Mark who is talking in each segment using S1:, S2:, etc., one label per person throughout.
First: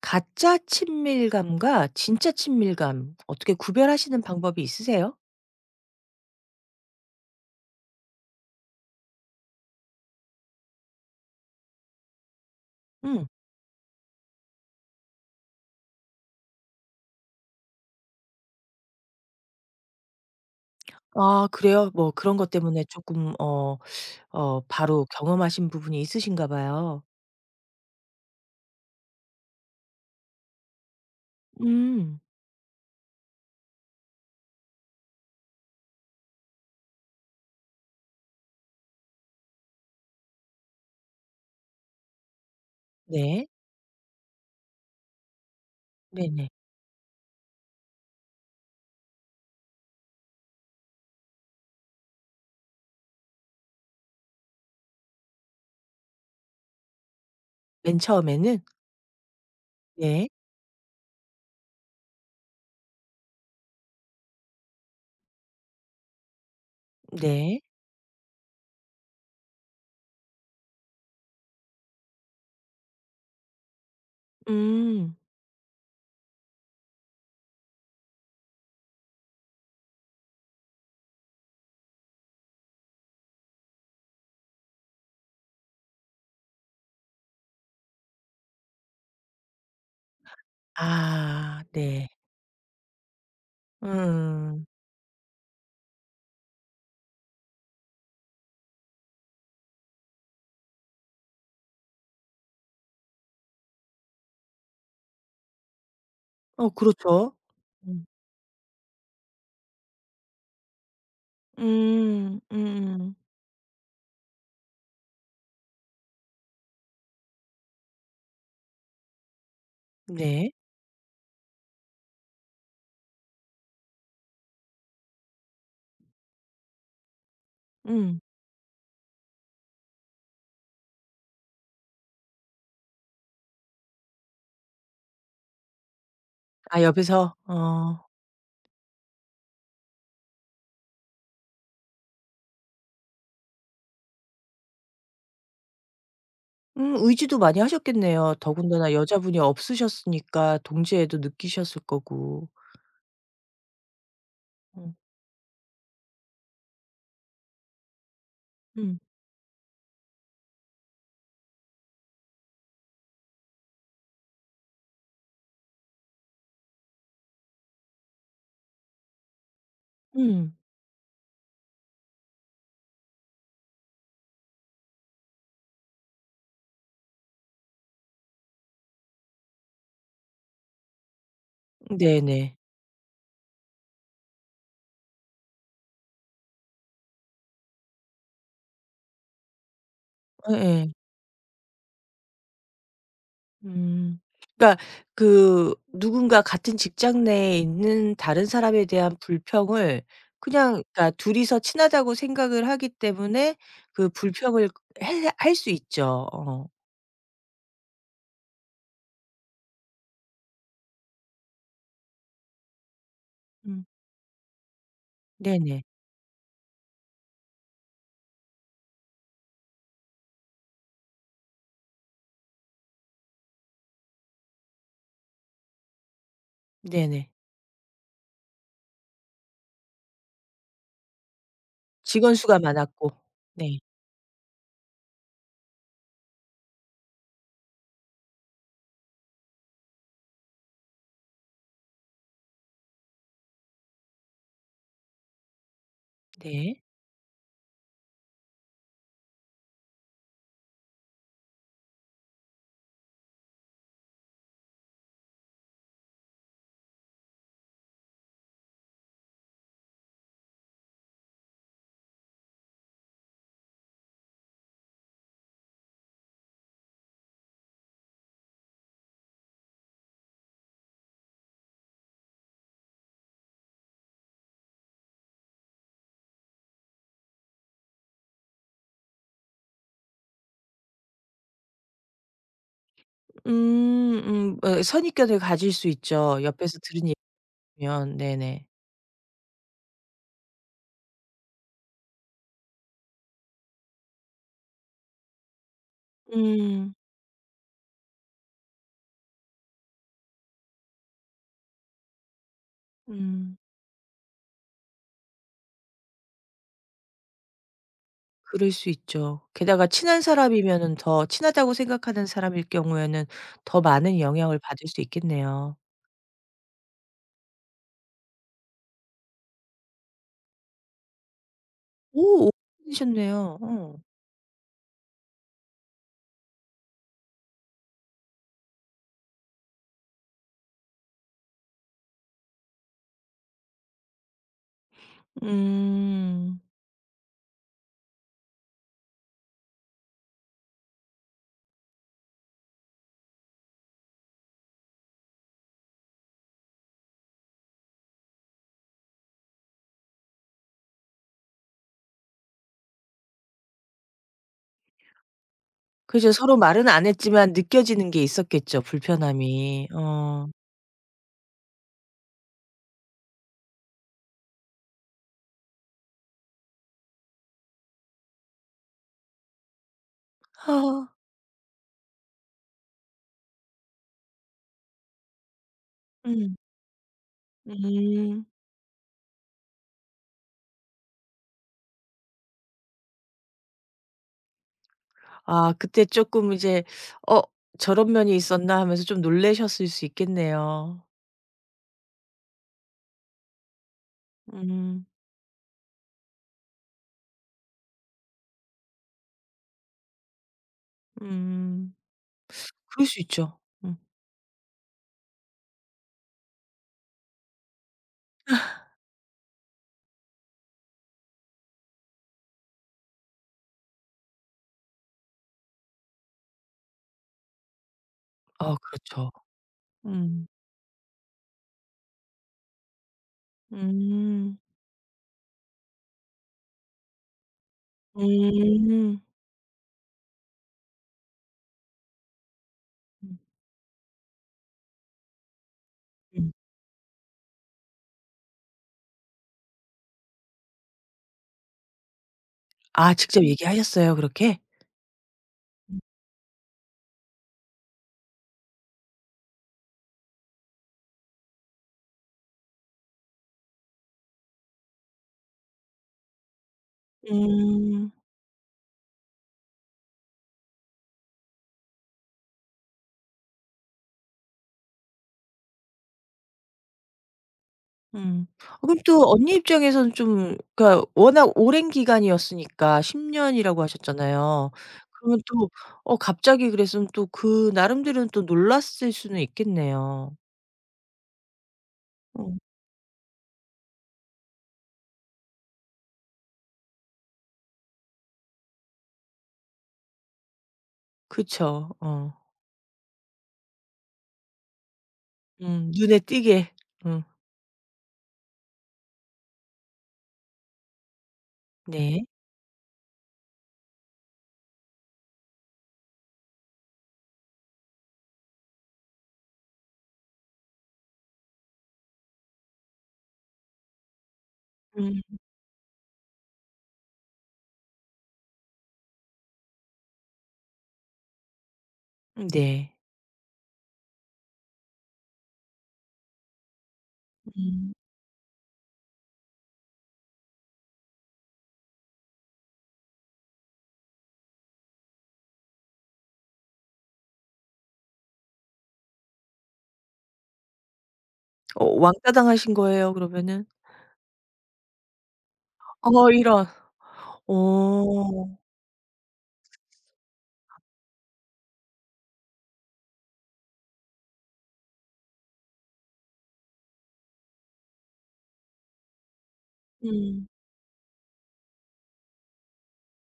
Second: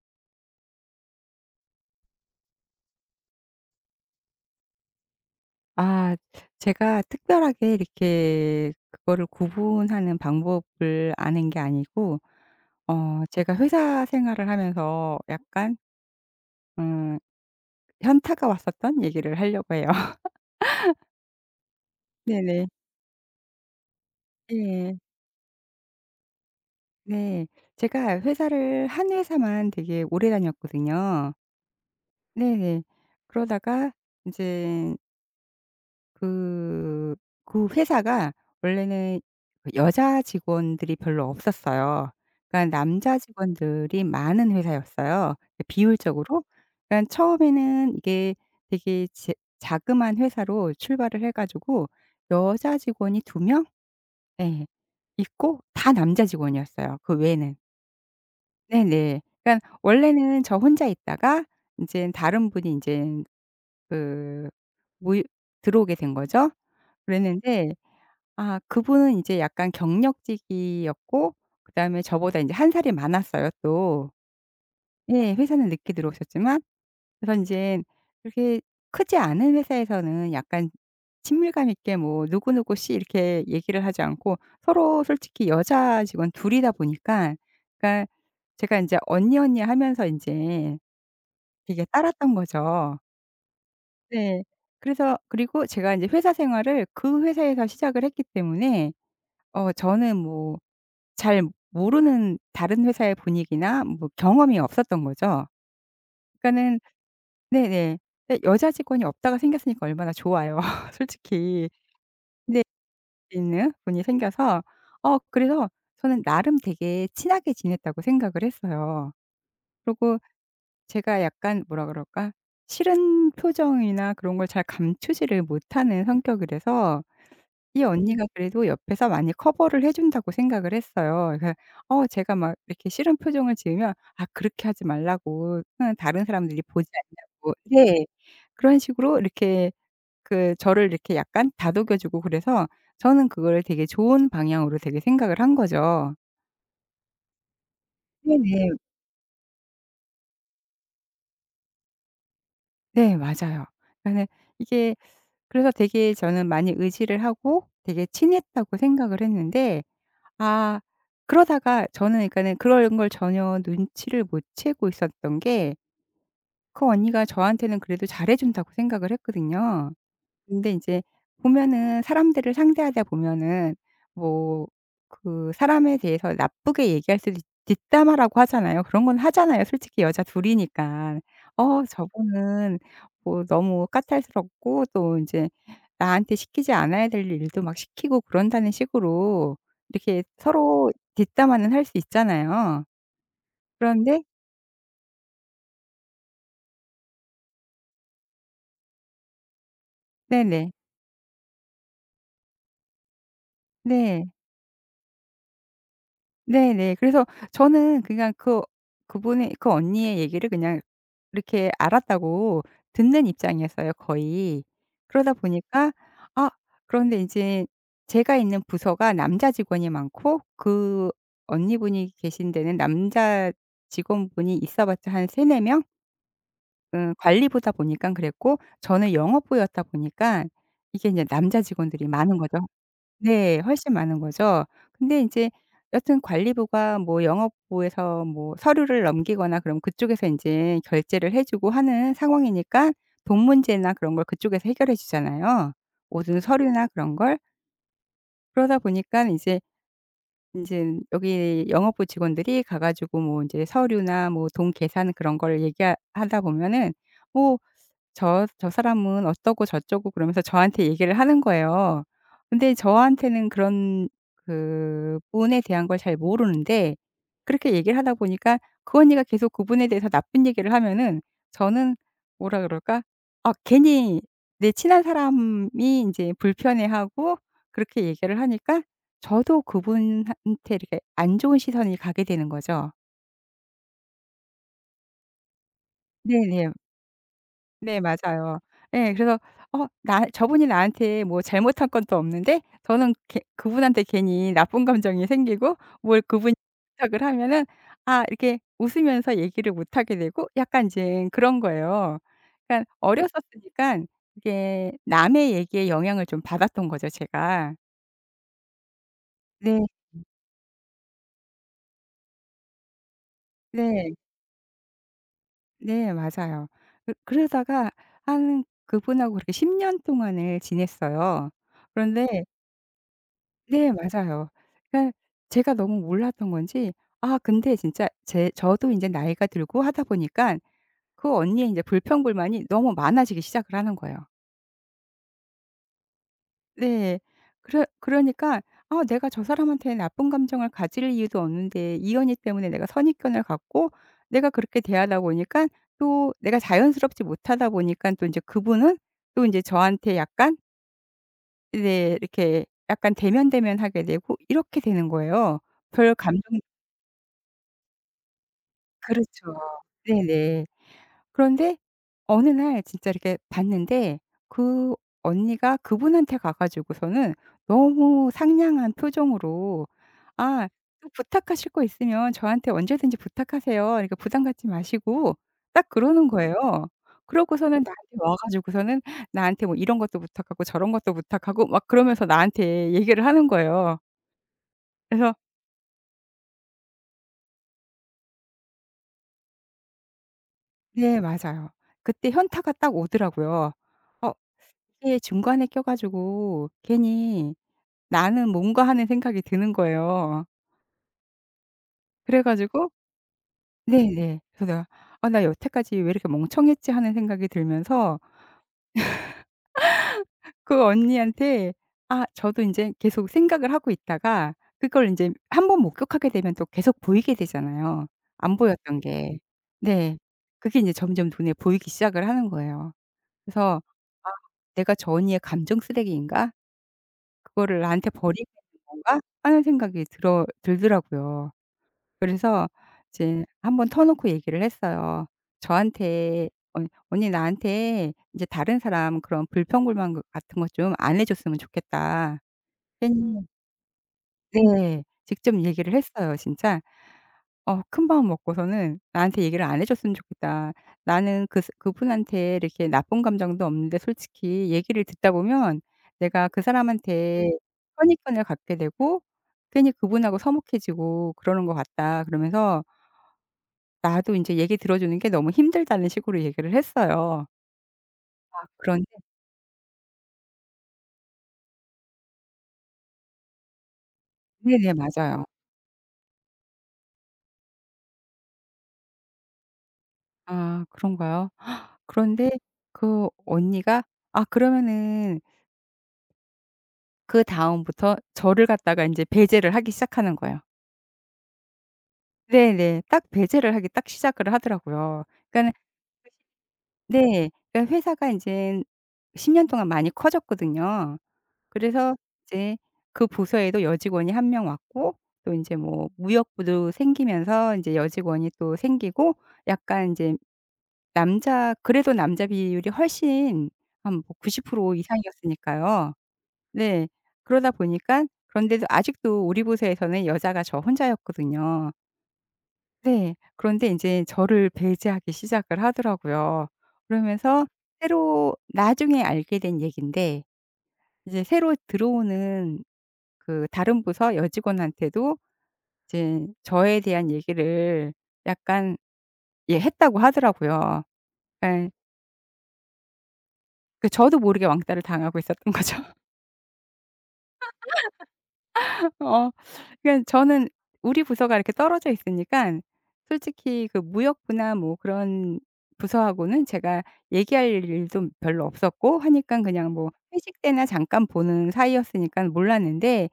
S1: 가짜 친밀감과 진짜 친밀감 어떻게 구별하시는 방법이 있으세요?
S2: 아 제가 특별하게 이렇게 그거를 구분하는 방법을 아는 게 아니고
S1: 음.
S2: 제가 회사 생활을 하면서 약간 음 현타가 왔었던 얘기를 하려고 해요.
S1: 아 그래요? 뭐 그런 것
S2: 네네.
S1: 때문에 쪼끔 어 어
S2: 네
S1: 바로 경험하신 부분이 있으신가 봐요.
S2: 네. 제가 회사를 한 회사만 되게 오래 다녔거든요.
S1: 음.
S2: 네네. 그러다가 이제 그 그 회사가 원래는 그 여자 직원들이 별로 없었어요. 그러니까 남자
S1: 네.
S2: 직원들이 많은 회사였어요, 그 비율적으로.
S1: 네네.
S2: 그러니까 처음에는 이게 되게 제 자그마한 회사로 출발을 해 가지고 여자 직원이 두 명 네. 있고 다 남자 직원이었어요, 그 외에는.
S1: 맨 처음에는?
S2: 네네. 그러니까
S1: 네.
S2: 원래는 저 혼자 있다가 이제 다른 분이 이제 그 모이 들어오게 된 거죠.
S1: 네.
S2: 그랬는데 그분은 인제 약간 경력직이었고 그다음에 저보다 인제 한 살이 많았어요 또.
S1: 음.
S2: 예. 회사는 늦게 들어오셨지만. 그래서 인젠 그렇게 크지 않은 회사에서는 약간 친밀감 있게 뭐 누구누구 씨 이렇게 얘기를 하지 않고 서로 솔직히 여자 직원 둘 이다 보니까 그러니까 제가 인제 언니, 언니 하면서 인제
S1: 아
S2: 되게
S1: 네.
S2: 따랐던 거죠. 네.
S1: 음.
S2: 그래서 그리고 제가 인제 회사 생활을 그 회사에서 시작을 했기 때문에 저는 뭐 잘 모르는 다른 회사의 분위기나 뭐 경험이 없었던 거죠.
S1: 어
S2: 그러니까는
S1: 그렇죠.
S2: 네네.
S1: 음.
S2: 예, 여자 직원이 없다가 생겼으니까 얼마나 좋아요 솔직히.
S1: 음.
S2: 네.
S1: 음음.
S2: 있는 분이 생겨서 그래서 저는 나름 되게 친하게 지냈다고 생각을 했어요. 그리고
S1: 네.
S2: 제가 약간 뭐라 그럴까? 싫은 표정이나 그런 걸 잘 감추지를 못하는 성격이라서 이
S1: 음.
S2: 언니가 그래도 옆에서 많이 커버를 해 준다고 생각을 했어요. 그어 제가 막 이렇게 싫은 표정을 지으면 "아 그렇게 하지 말라고. 응 다른 사람들이
S1: 아
S2: 보지
S1: 옆에서?
S2: 않냐고."
S1: 어.
S2: 네. 그런 식으로 이렇게 저를 이렇게 약간 다독여 주고 그래서 저는 그거를 되게 좋은 방향으로 되게 생각을 한 거죠.
S1: 의지도 많이 하셨겠네요.
S2: 네네.
S1: 더군다나 여자분이 없으셨으니까 동지애도 느끼셨을 거고.
S2: 네 맞아요. 그러니까는
S1: 어.
S2: 이게 그래서 되게 저는 많이 의지를 하고 되게 친했다고
S1: 음.
S2: 생각을 했는데 아 그러다가 저는 그러니까는 그런 걸 전혀 눈치를 못 채고 있었던 게 그 언니가 저한테는 그래도 잘해 준다고 생각을 했거든요.
S1: 음.
S2: 근데 이제 보면은 사람들을 상대하다 보면은 뭐 그 사람에 대해서 나쁘게 얘기할 수도 있 뒷담화라고 하잖아요. 그런 건 하잖아요, 솔직히 여자 둘 이니까. "어
S1: 네네.
S2: 저분은 뭐 너무 까탈스럽고 또 이제 나한테 시키지 않아야 될 일도 막 시키고 그런다."는 식으로 이렇게 서로
S1: 예예.
S2: 뒷담화는 할 수 있잖아요.
S1: 음.
S2: 그런데
S1: 그러니까 그 누군가 같은 직장 내에 있는 다른 사람에 대한 불평을
S2: 네네.
S1: 그냥 그러니까 둘이서 친하다고 생각을 하기 때문에 그
S2: 네.
S1: 불평을 해 할 수 있죠. 어.
S2: 네네. 그래서 저는 그냥 그분의 그 언니의 얘기를 그냥 이렇게 알았다고 듣는
S1: 음.
S2: 입장이었어요 거의. 그러다
S1: 네네.
S2: 보니까 아 그런데 인제 제가 있는 부서가 남자 직원이 많고 그 언니분이 계신 데는 남자 직원분이 있어 봤자 한 3-4 명?
S1: 네네.
S2: 관리부다 보니깐 그랬고 저는 영업부였다 보니깐 이게 인제 남자 직원들이
S1: 직원
S2: 많은
S1: 수가
S2: 거죠.
S1: 많았고.
S2: 네.
S1: 네.
S2: 훨씬 많은 거죠. 근데 인제 여튼 관리부가 뭐 영업부에서 뭐 서류를 넘기거나 그럼 그쪽에서 인제 결제를 해 주고 하는 상황이니까 돈 문제나 그런 걸 그쪽에서 해결해 주잖아요, 모든
S1: 네.
S2: 서류나 그런 걸. 그러다 보니까 인제 인젠 여기 영업부 직원들이 가 가지고 뭐 인제 서류나 뭐 돈 계산 그런 걸 얘기하 하다 보면은 뭐 저 사람은 어떠고 저쩌고 그러면서 저한테 얘기를 하는 거예요. 근데 저한테는 그런 그분에 대한 걸 잘 모르는데 그렇게 얘기를 하다 보니까 그 언니가 계속 그분에 대해서 나쁜 얘기를 하면은 저는 뭐라 그럴까? 아 괜히 내 친한 사람이 이제 불편해하고 그렇게 얘기를 하니까 저도 그분한테 이렇게 안 좋은 시선이 가게 되는 거죠.
S1: 음. 음. 어 선입견을 가질 수 있죠.
S2: 네네.
S1: 옆에서 들은
S2: 네
S1: 얘기면.
S2: 맞아요.
S1: 네네.
S2: 예. 그래서 어 나 저분이 나한테 뭐 잘못한 건 또 없는데 저는 그분한테 괜히 나쁜 감정이 생기고 뭘 그분이
S1: 음.
S2: 부탁을 하면은 아 이렇게 웃으면서 얘기를 못 하게 되고 약간 이제 그런 거예요. 그러니까 어렸었
S1: 음.
S2: 으니까 이게 남의 얘기에 영향을 좀 받았던 거죠 제가.
S1: 그럴 수 있죠. 게다가
S2: 네.
S1: 친한 사람이면은 더 친하다고 생각하는 사람일 경우에는 더
S2: 네.
S1: 많은 영향을 받을 수 있겠네요.
S2: 네 맞아요. 그러다가 한 그분하고 그렇게 10년 동안을 지냈어요. 그런데
S1: 오 오셨네요.
S2: 네
S1: 어.
S2: 맞아요. 그러니까 제가 너무 몰랐던 건지 아 근데 진짜 제 저도 이제 나이가 들고 하다 보니까 그 언니의 이제 불평불만이 너무 많아지기 시작을 하는 거예요.
S1: 음.
S2: 네. 그러니까 '아 내가 저 사람한테 나쁜 감정을 가질 이유도 없는데 이 언니 때문에 내가 선입견을 갖고 내가 그렇게 대하다 보니까 또 내가 자연스럽지 못하다 보니까 또 이제 그분은 또 이제 저한테 약간 네 이렇게 약간 대면대면하게 되고 이렇게 되는 거예요. 별
S1: 그죠. 서로
S2: 감정
S1: 말은 안 했지만 느껴지는 게 있었겠죠,
S2: 그렇죠.
S1: 불편함이. 어.
S2: 네네. 그런데 어느 날 진짜 이렇게 봤는데 그 언니가 그분한테 가 가지고서는 너무 상냥한 표정으로 "아 또
S1: 아.
S2: 부탁하실 거 있으면 저한테 언제든지 부탁하세요. 그러니까 부담 갖지 마시고." 딱 그러는 거예요.
S1: 음.
S2: 그러고서는 나한테 와
S1: 음.
S2: 가지고서는 나한테 뭐 이런 것도 부탁하고 저런 것도 부탁하고 막 그러면서 나한테 얘기를 하는 거예요. 그래서
S1: 아 그때 조금 이제 '어 저런 면이 있었나.' 하면서 좀 놀라셨을 수 있겠네요.
S2: 네 맞아요. 그때 현타가 딱 오더라고요. 어
S1: 음.
S2: 이게 중간에 껴 가지고 괜히 '나는 뭔가.' 하는 생각이 드는 거예요.
S1: 음.
S2: 그래 가지고
S1: 그럴 수 있죠. 음.
S2: 네네. 그래서 내가 '아 나 여태까지 왜 이렇게 멍청했지.' 하는 생각이 들면서 그 언니한테 아 저도 이제 계속 생각을 하고 있다가 그걸 이제 한번 목격하게 되면 또 계속 보이게 되잖아요, 안
S1: 아
S2: 보였던
S1: 그렇죠.
S2: 게. 네.
S1: 음.
S2: 그게 이제 점점 눈에 보이기 시작을 하는 거예요. 그래서 '아
S1: 음.
S2: 내가 저 언니의 감정 쓰레기인가?' '그거를 나한테 버리게 된
S1: 음.
S2: 건가?' 하는 생각이 들어 들더라고요. 그래서
S1: 음
S2: 이제 한번 터놓고 얘기를 했어요. 저한테
S1: 음.
S2: "언 언니 나한테 이제 다른 사람 그런 불평불만 그 같은 것 좀 안 해 줬으면 좋겠다."
S1: 아
S2: 괜히
S1: 직접 얘기하셨어요 그렇게?
S2: 네. 직접 얘기를 했어요 진짜. 어 큰마음 먹고서는 나한테 얘기를 안 해 줬으면 좋겠다. 나는 그 스 그분한테 이렇게 나쁜 감정도 없는데 솔직히 얘기를 듣다 보면 내가 그 사람한테
S1: 음.
S2: 선입견을 갖게 되고 괜히 그분하고 서먹해지고 그러는 것 같다. 그러면서 나도 이제 얘기 들어 주는 게 너무 힘들다는 식으로 얘기를 했어요.
S1: 음.
S2: 아
S1: 어 그럼
S2: 그런데
S1: 또 언니 입장에서는 좀 그러니까 워낙 오랜 기간이었으니까 10 년이라고 하셨잖아요.
S2: 네네
S1: 그러면
S2: 맞아요.
S1: 또 어 갑자기 그랬으면 또 그 나름대로는 또 놀랐을 수는 있겠네요.
S2: 아 그런가요?
S1: 어.
S2: 그런데 그 언니가 아 그러면은 그다음부터 저를 갖다가 이제 배제를 하기 시작하는 거예요.
S1: 그쵸. 어.
S2: 네네. 딱 배제를 하기 딱 시작을 하더라고요. 그러니까는
S1: 눈에 띄게. 음
S2: 네. 그러니까 회사가 인젠 10년 동안 많이 커졌거든요. 그래서
S1: 네.
S2: 이제 그 부서에도 여직원이 한 명 왔고 또 인제 뭐 무역부도 생기면서 인제 여직원이 또 생기고 약간 인제 남자 그래도 남자 비율이 훨씬 한 뭐 90%
S1: 음
S2: 이상이었으니까요. 네. 그러다 보니깐 그런데도 아직도 우리 부서에서는 여자가 저 혼자였거든요.
S1: 네.
S2: 네. 그런데 인제 저를 배제하기 시작을 하더라고요. 그러면서
S1: 음.
S2: 새로 나중에 알게 된 얘기인데 이제 새로 들어오는 그 다른 부서 여직원한테도 이제 저에 대한 얘기를 약간 예 했다고 하더라고요.
S1: 어
S2: 예.
S1: 왕따당하신 거예요 그러면은?
S2: 그 저도 모르게 왕따를 당하고 있었던 거죠.
S1: 어 이런. 어.
S2: 어. 그러니까 저는 우리 부서가 이렇게 떨어져 있으니까 솔직히 그 무역부나 뭐 그런 부서하고는 제가 얘기할 일도 별로 없었고 하니깐 그냥 뭐
S1: 음.
S2: 회식 때나 잠깐 보는 사이였으니깐 몰랐는데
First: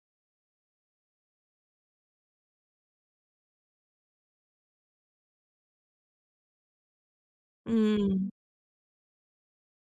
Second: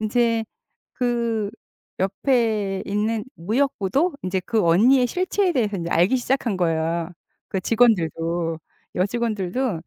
S2: 인제 그 옆에 있는 무역부도 인제 그 언니의 실체에 대해서 인제 알기 시작한 거예요. 그
S1: 음.
S2: 직원들도 여직원들도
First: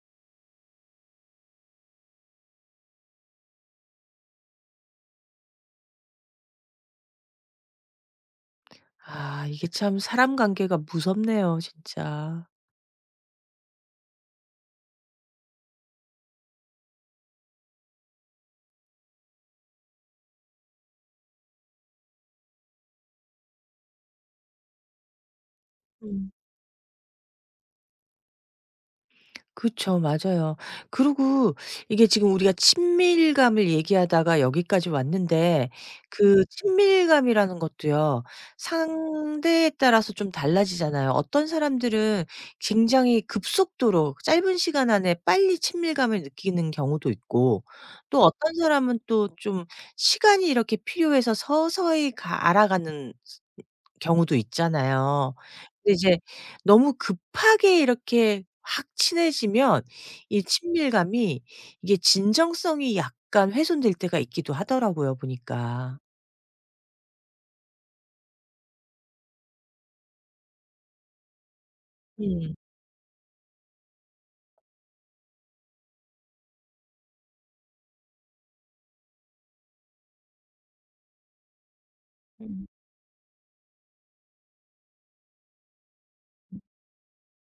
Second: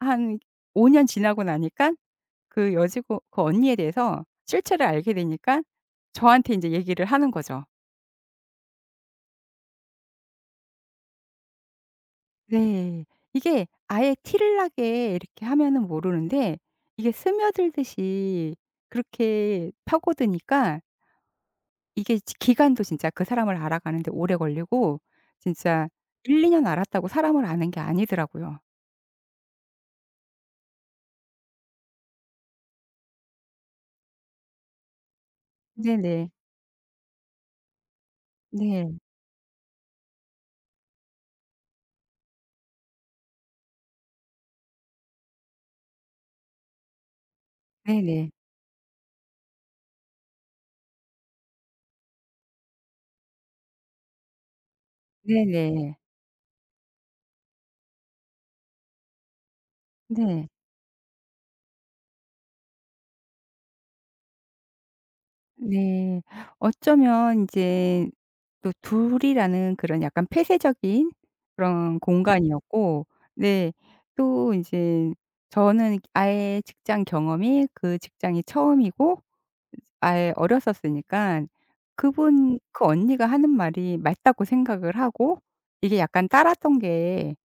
S2: 한 5년 지나고 나니깐 그 여지고 그 언니에 대해서 실체를 알게 되니까 저한테 인제 얘기를 하는 거죠.
S1: 아 이게 참 사람 관계가 무섭네요 진짜.
S2: 네. 이게 아예 티를 나게 이렇게 하면은 모르는데 이게 스며들듯이 그렇게 파고드니까 이게 지 기간도 진짜 그 사람을 알아가는데 오래 걸리고 진짜
S1: 음.
S2: 1-2년 알았다고 사람을 아는 게 아니더라고요.
S1: 그쵸. 맞아요. 그리고 이게 지금 우리가 친밀감을 얘기하다가 여기까지 왔는데
S2: 네네.
S1: 그 친밀감이라는 것도요.
S2: 네.
S1: 상대에 따라서 좀 달라지잖아요. 어떤 사람들은 굉장히 급속도로 짧은 시간 안에 빨리 친밀감을 느끼는 경우도 있고 또
S2: 네네.
S1: 어떤 사람은 또 좀 시간이 이렇게 필요해서 서서히 가 알아가는 경우도 있잖아요. 근데
S2: 네네.
S1: 이제 너무 급하게 이렇게 확 친해지면 이
S2: 네.
S1: 친밀감이 이게 진정성이 약간 훼손될 때가 있기도 하더라고요 보니까.
S2: 네. 어쩌면 이제 또 둘이라는 그런 약간 폐쇄적인 그런
S1: 음.
S2: 공간이었고 네 또 이제 저는 아예 직장 경험이 그 직장이 처음이고 아예 어렸었으니까 그분
S1: 음.
S2: 그 언니가 하는 말이 맞다고 생각을 하고 이게 약간 따랐던 게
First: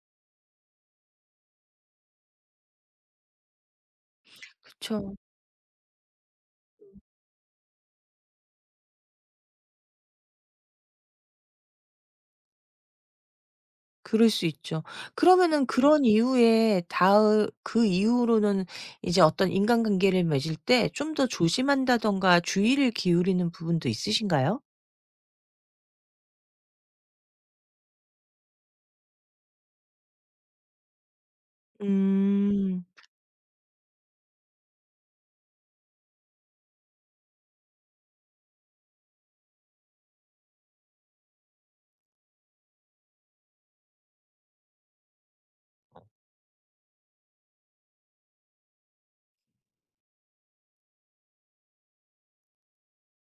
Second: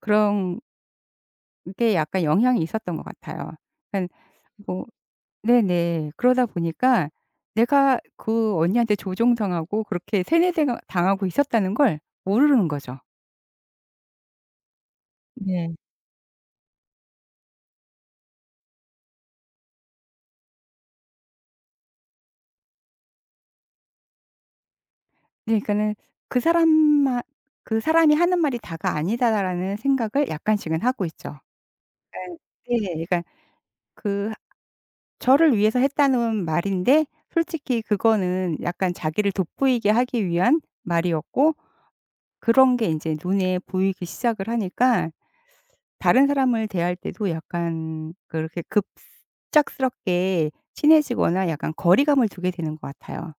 S2: 그런 게 약간 영향이 있었던 것 같아요. 그러니까뭐
S1: 그쵸.
S2: 네네. 그러다 보니까 내가 그 언니한테 조종당하고 그렇게 세뇌대가 당하고 있었다는 걸 모르는 거죠.
S1: 그럴 수 있죠. 그러면은
S2: 네.
S1: 그런 이후에 다그 이후로는 이제 어떤 인간관계를 맺을 때 좀 더 조심한다든가 주의를 기울이는 부분도 있으신가요?
S2: 네 그러니까는 그 사람만 그 사람이 하는 말이 다가 아니다라는 생각을 약간씩은 하고 있죠. 그러니까 네.
S1: 음.
S2: 그러니까 그 저를 위해서 했다는 말인데 솔직히 그거는 약간 자기를 돋보이게 하기 위한 말이었고 그런 게 인제 눈에 보이기 시작을 하니까 다른 사람을 대할 때도 약간 그렇게 급작스럽게 친해지거나 약간 거리감을 두게 되는 것 같아요.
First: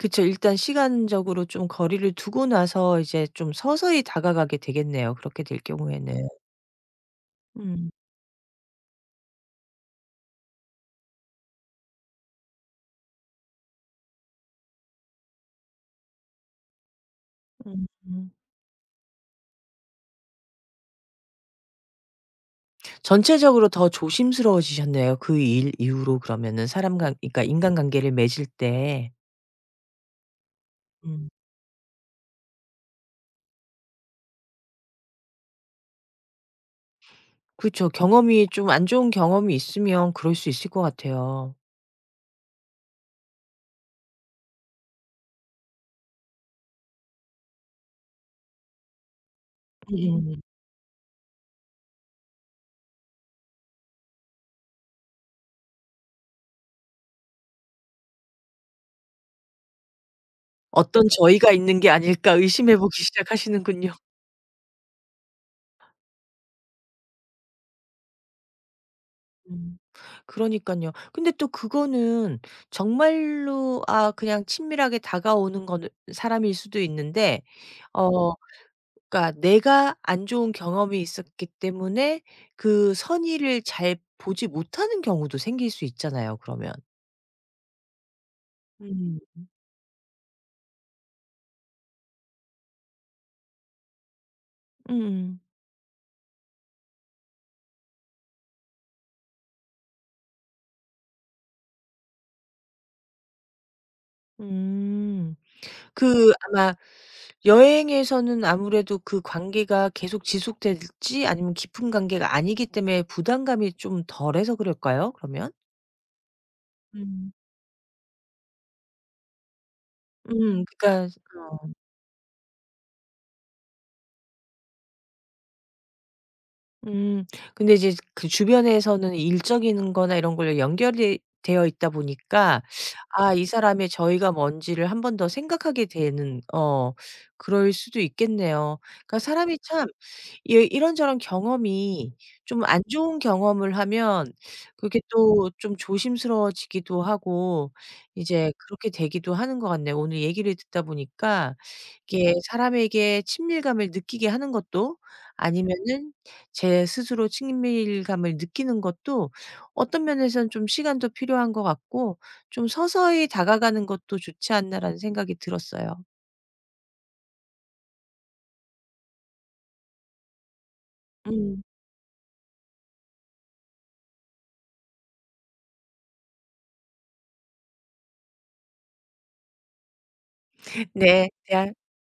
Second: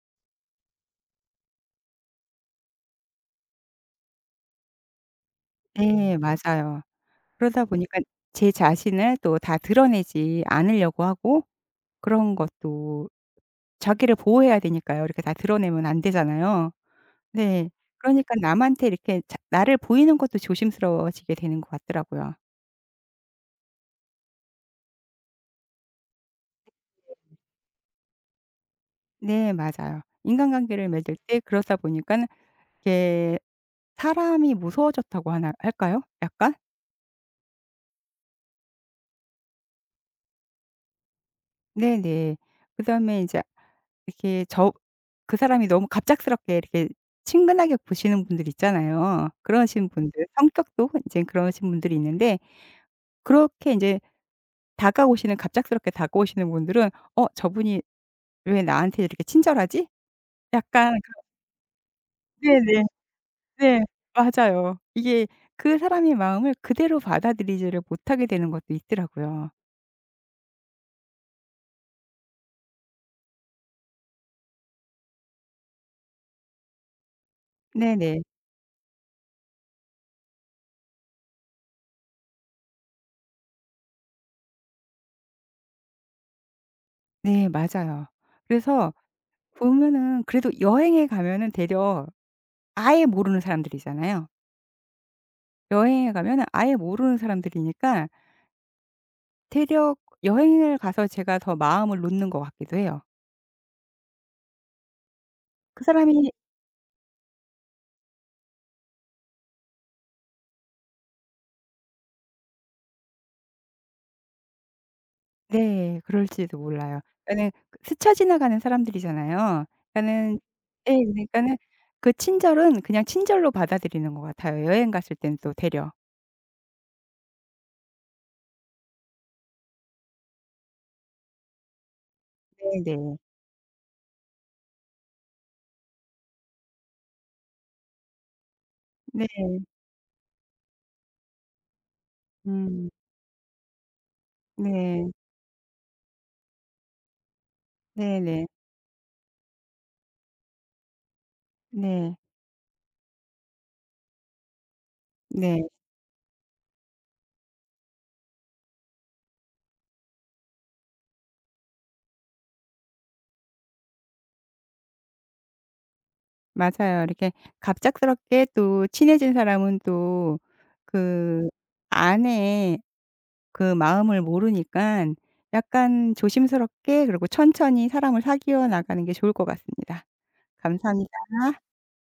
S1: 그쵸. 일단 시간적으로 좀 거리를 두고 나서 이제 좀 서서히 다가가게 되겠네요, 그렇게 될
S2: 네
S1: 경우에는.
S2: 맞아요. 그러다
S1: 음.
S2: 보니까 제 자신을 또 다 드러내지 않으려고 하고 그런 것도 자기를 보호해야 되니까요. 이렇게 다 드러내면 안 되잖아요. 네.
S1: 음. 음.
S2: 그러니까 남한테 이렇게 자 나를 보이는 것도 조심스러워지게 되는 것 같더라고요.
S1: 전체적으로 더 조심스러워지셨네요, 그 일 이후로 그러면은 사람 관 그러니까 인간관계를 맺을 때.
S2: 네 맞아요. 인간관계를 맺을
S1: 음.
S2: 때 그러다 보니까 이게 사람이 무서워졌다고 하나 할까요? 약간?
S1: 그쵸. 경험이 좀 안 좋은 경험이 있으면 그럴 수 있을 것 같아요.
S2: 네네. 그다음에 인제 이렇게 저 그 사람이 너무 갑작스럽게 이렇게 친근하게 보시는 분들 있잖아요. 그러신 분들
S1: 음음.
S2: 성격도 인제 그러신 분들이 있는데 그렇게 인제 다가오시는 갑작스럽게 다가오시는 분들은 '어 저분이 왜 나한테 이렇게 친절하지?' 약간
S1: '어떤 저희가 있는 게 아닐까?' 의심해
S2: 네네.
S1: 보기
S2: 네. 네.
S1: 시작하시는군요.
S2: 맞아요. 이게 그 사람의 마음을 그대로 받아들이지를 못하게 되는 것도 있더라고요.
S1: 음. 그러니깐요. 근데 또 그거는 정말로 아 그냥 친밀하게 다가오는 거는 사람일 수도 있는데
S2: 네네.
S1: 어 그러니까 내가 안 좋은 경험이 있었기 때문에 그 선의를 잘 보지 못하는 경우도 생길 수 있잖아요 그러면.
S2: 네 맞아요. 그래서
S1: 음.
S2: 보면은 그래도 여행에 가면은 되려 아예 모르는 사람들이잖아요.
S1: 음음.
S2: 여행에 가면은 아예 모르는 사람들이니까 대략 여행을 가서 제가 더 마음을 놓는 것 같기도 해요.
S1: 음.
S2: 그
S1: 그
S2: 사람이
S1: 아마 여행에서는 아무래도 그 관계가 계속 지속될지 아니면 깊은 관계가 아니기 때문에 부담감이 좀 덜해서 그럴까요 그러면?
S2: 네 그럴지도 몰라요.
S1: 음.
S2: 그러니까는 그 스쳐 지나가는 사람들이잖아요. 그러니까는 예
S1: 그러니까
S2: 그러니까는
S1: 어.
S2: 그 친절은 그냥 친절로 받아들이는 것 같아요, 여행 갔을 땐 또 되려.
S1: 음 근데 이제 그 주변에서는 일적인 거나 이런 걸로 연결이 되어 있다 보니까
S2: 네네.
S1: '아 이 사람의 저희가 뭔지를 한 번 더 생각하게 되는' 어 그럴 수도 있겠네요. 그러니까
S2: 네.
S1: 사람이
S2: 네.
S1: 참 예 이런저런 경험이 좀 안
S2: 음.
S1: 좋은 경험을 하면 그게
S2: 네.
S1: 또 좀 조심스러워지기도 하고
S2: 네네.
S1: 이제 그렇게 되기도 하는 것 같네요. 오늘 얘기를 듣다 보니까
S2: 네.
S1: 이게 사람에게 친밀감을 느끼게 하는 것도
S2: 네. 네.
S1: 아니면은 제 스스로 친밀감을 느끼는 것도 어떤 면에서는 좀 시간도 필요한 것 같고 좀 서서히 다가가는 것도 좋지 않나라는 생각이 들었어요.
S2: 맞아요. 이렇게 갑작스럽게 또 친해진 사람은 또 그
S1: 음.
S2: 안에 그 마음을 모르니까 약간 조심스럽게 그리고 천천히 사람을 사귀어 나가는 게 좋을 것 같습니다.
S1: 네.
S2: 감사합니다.
S1: 대화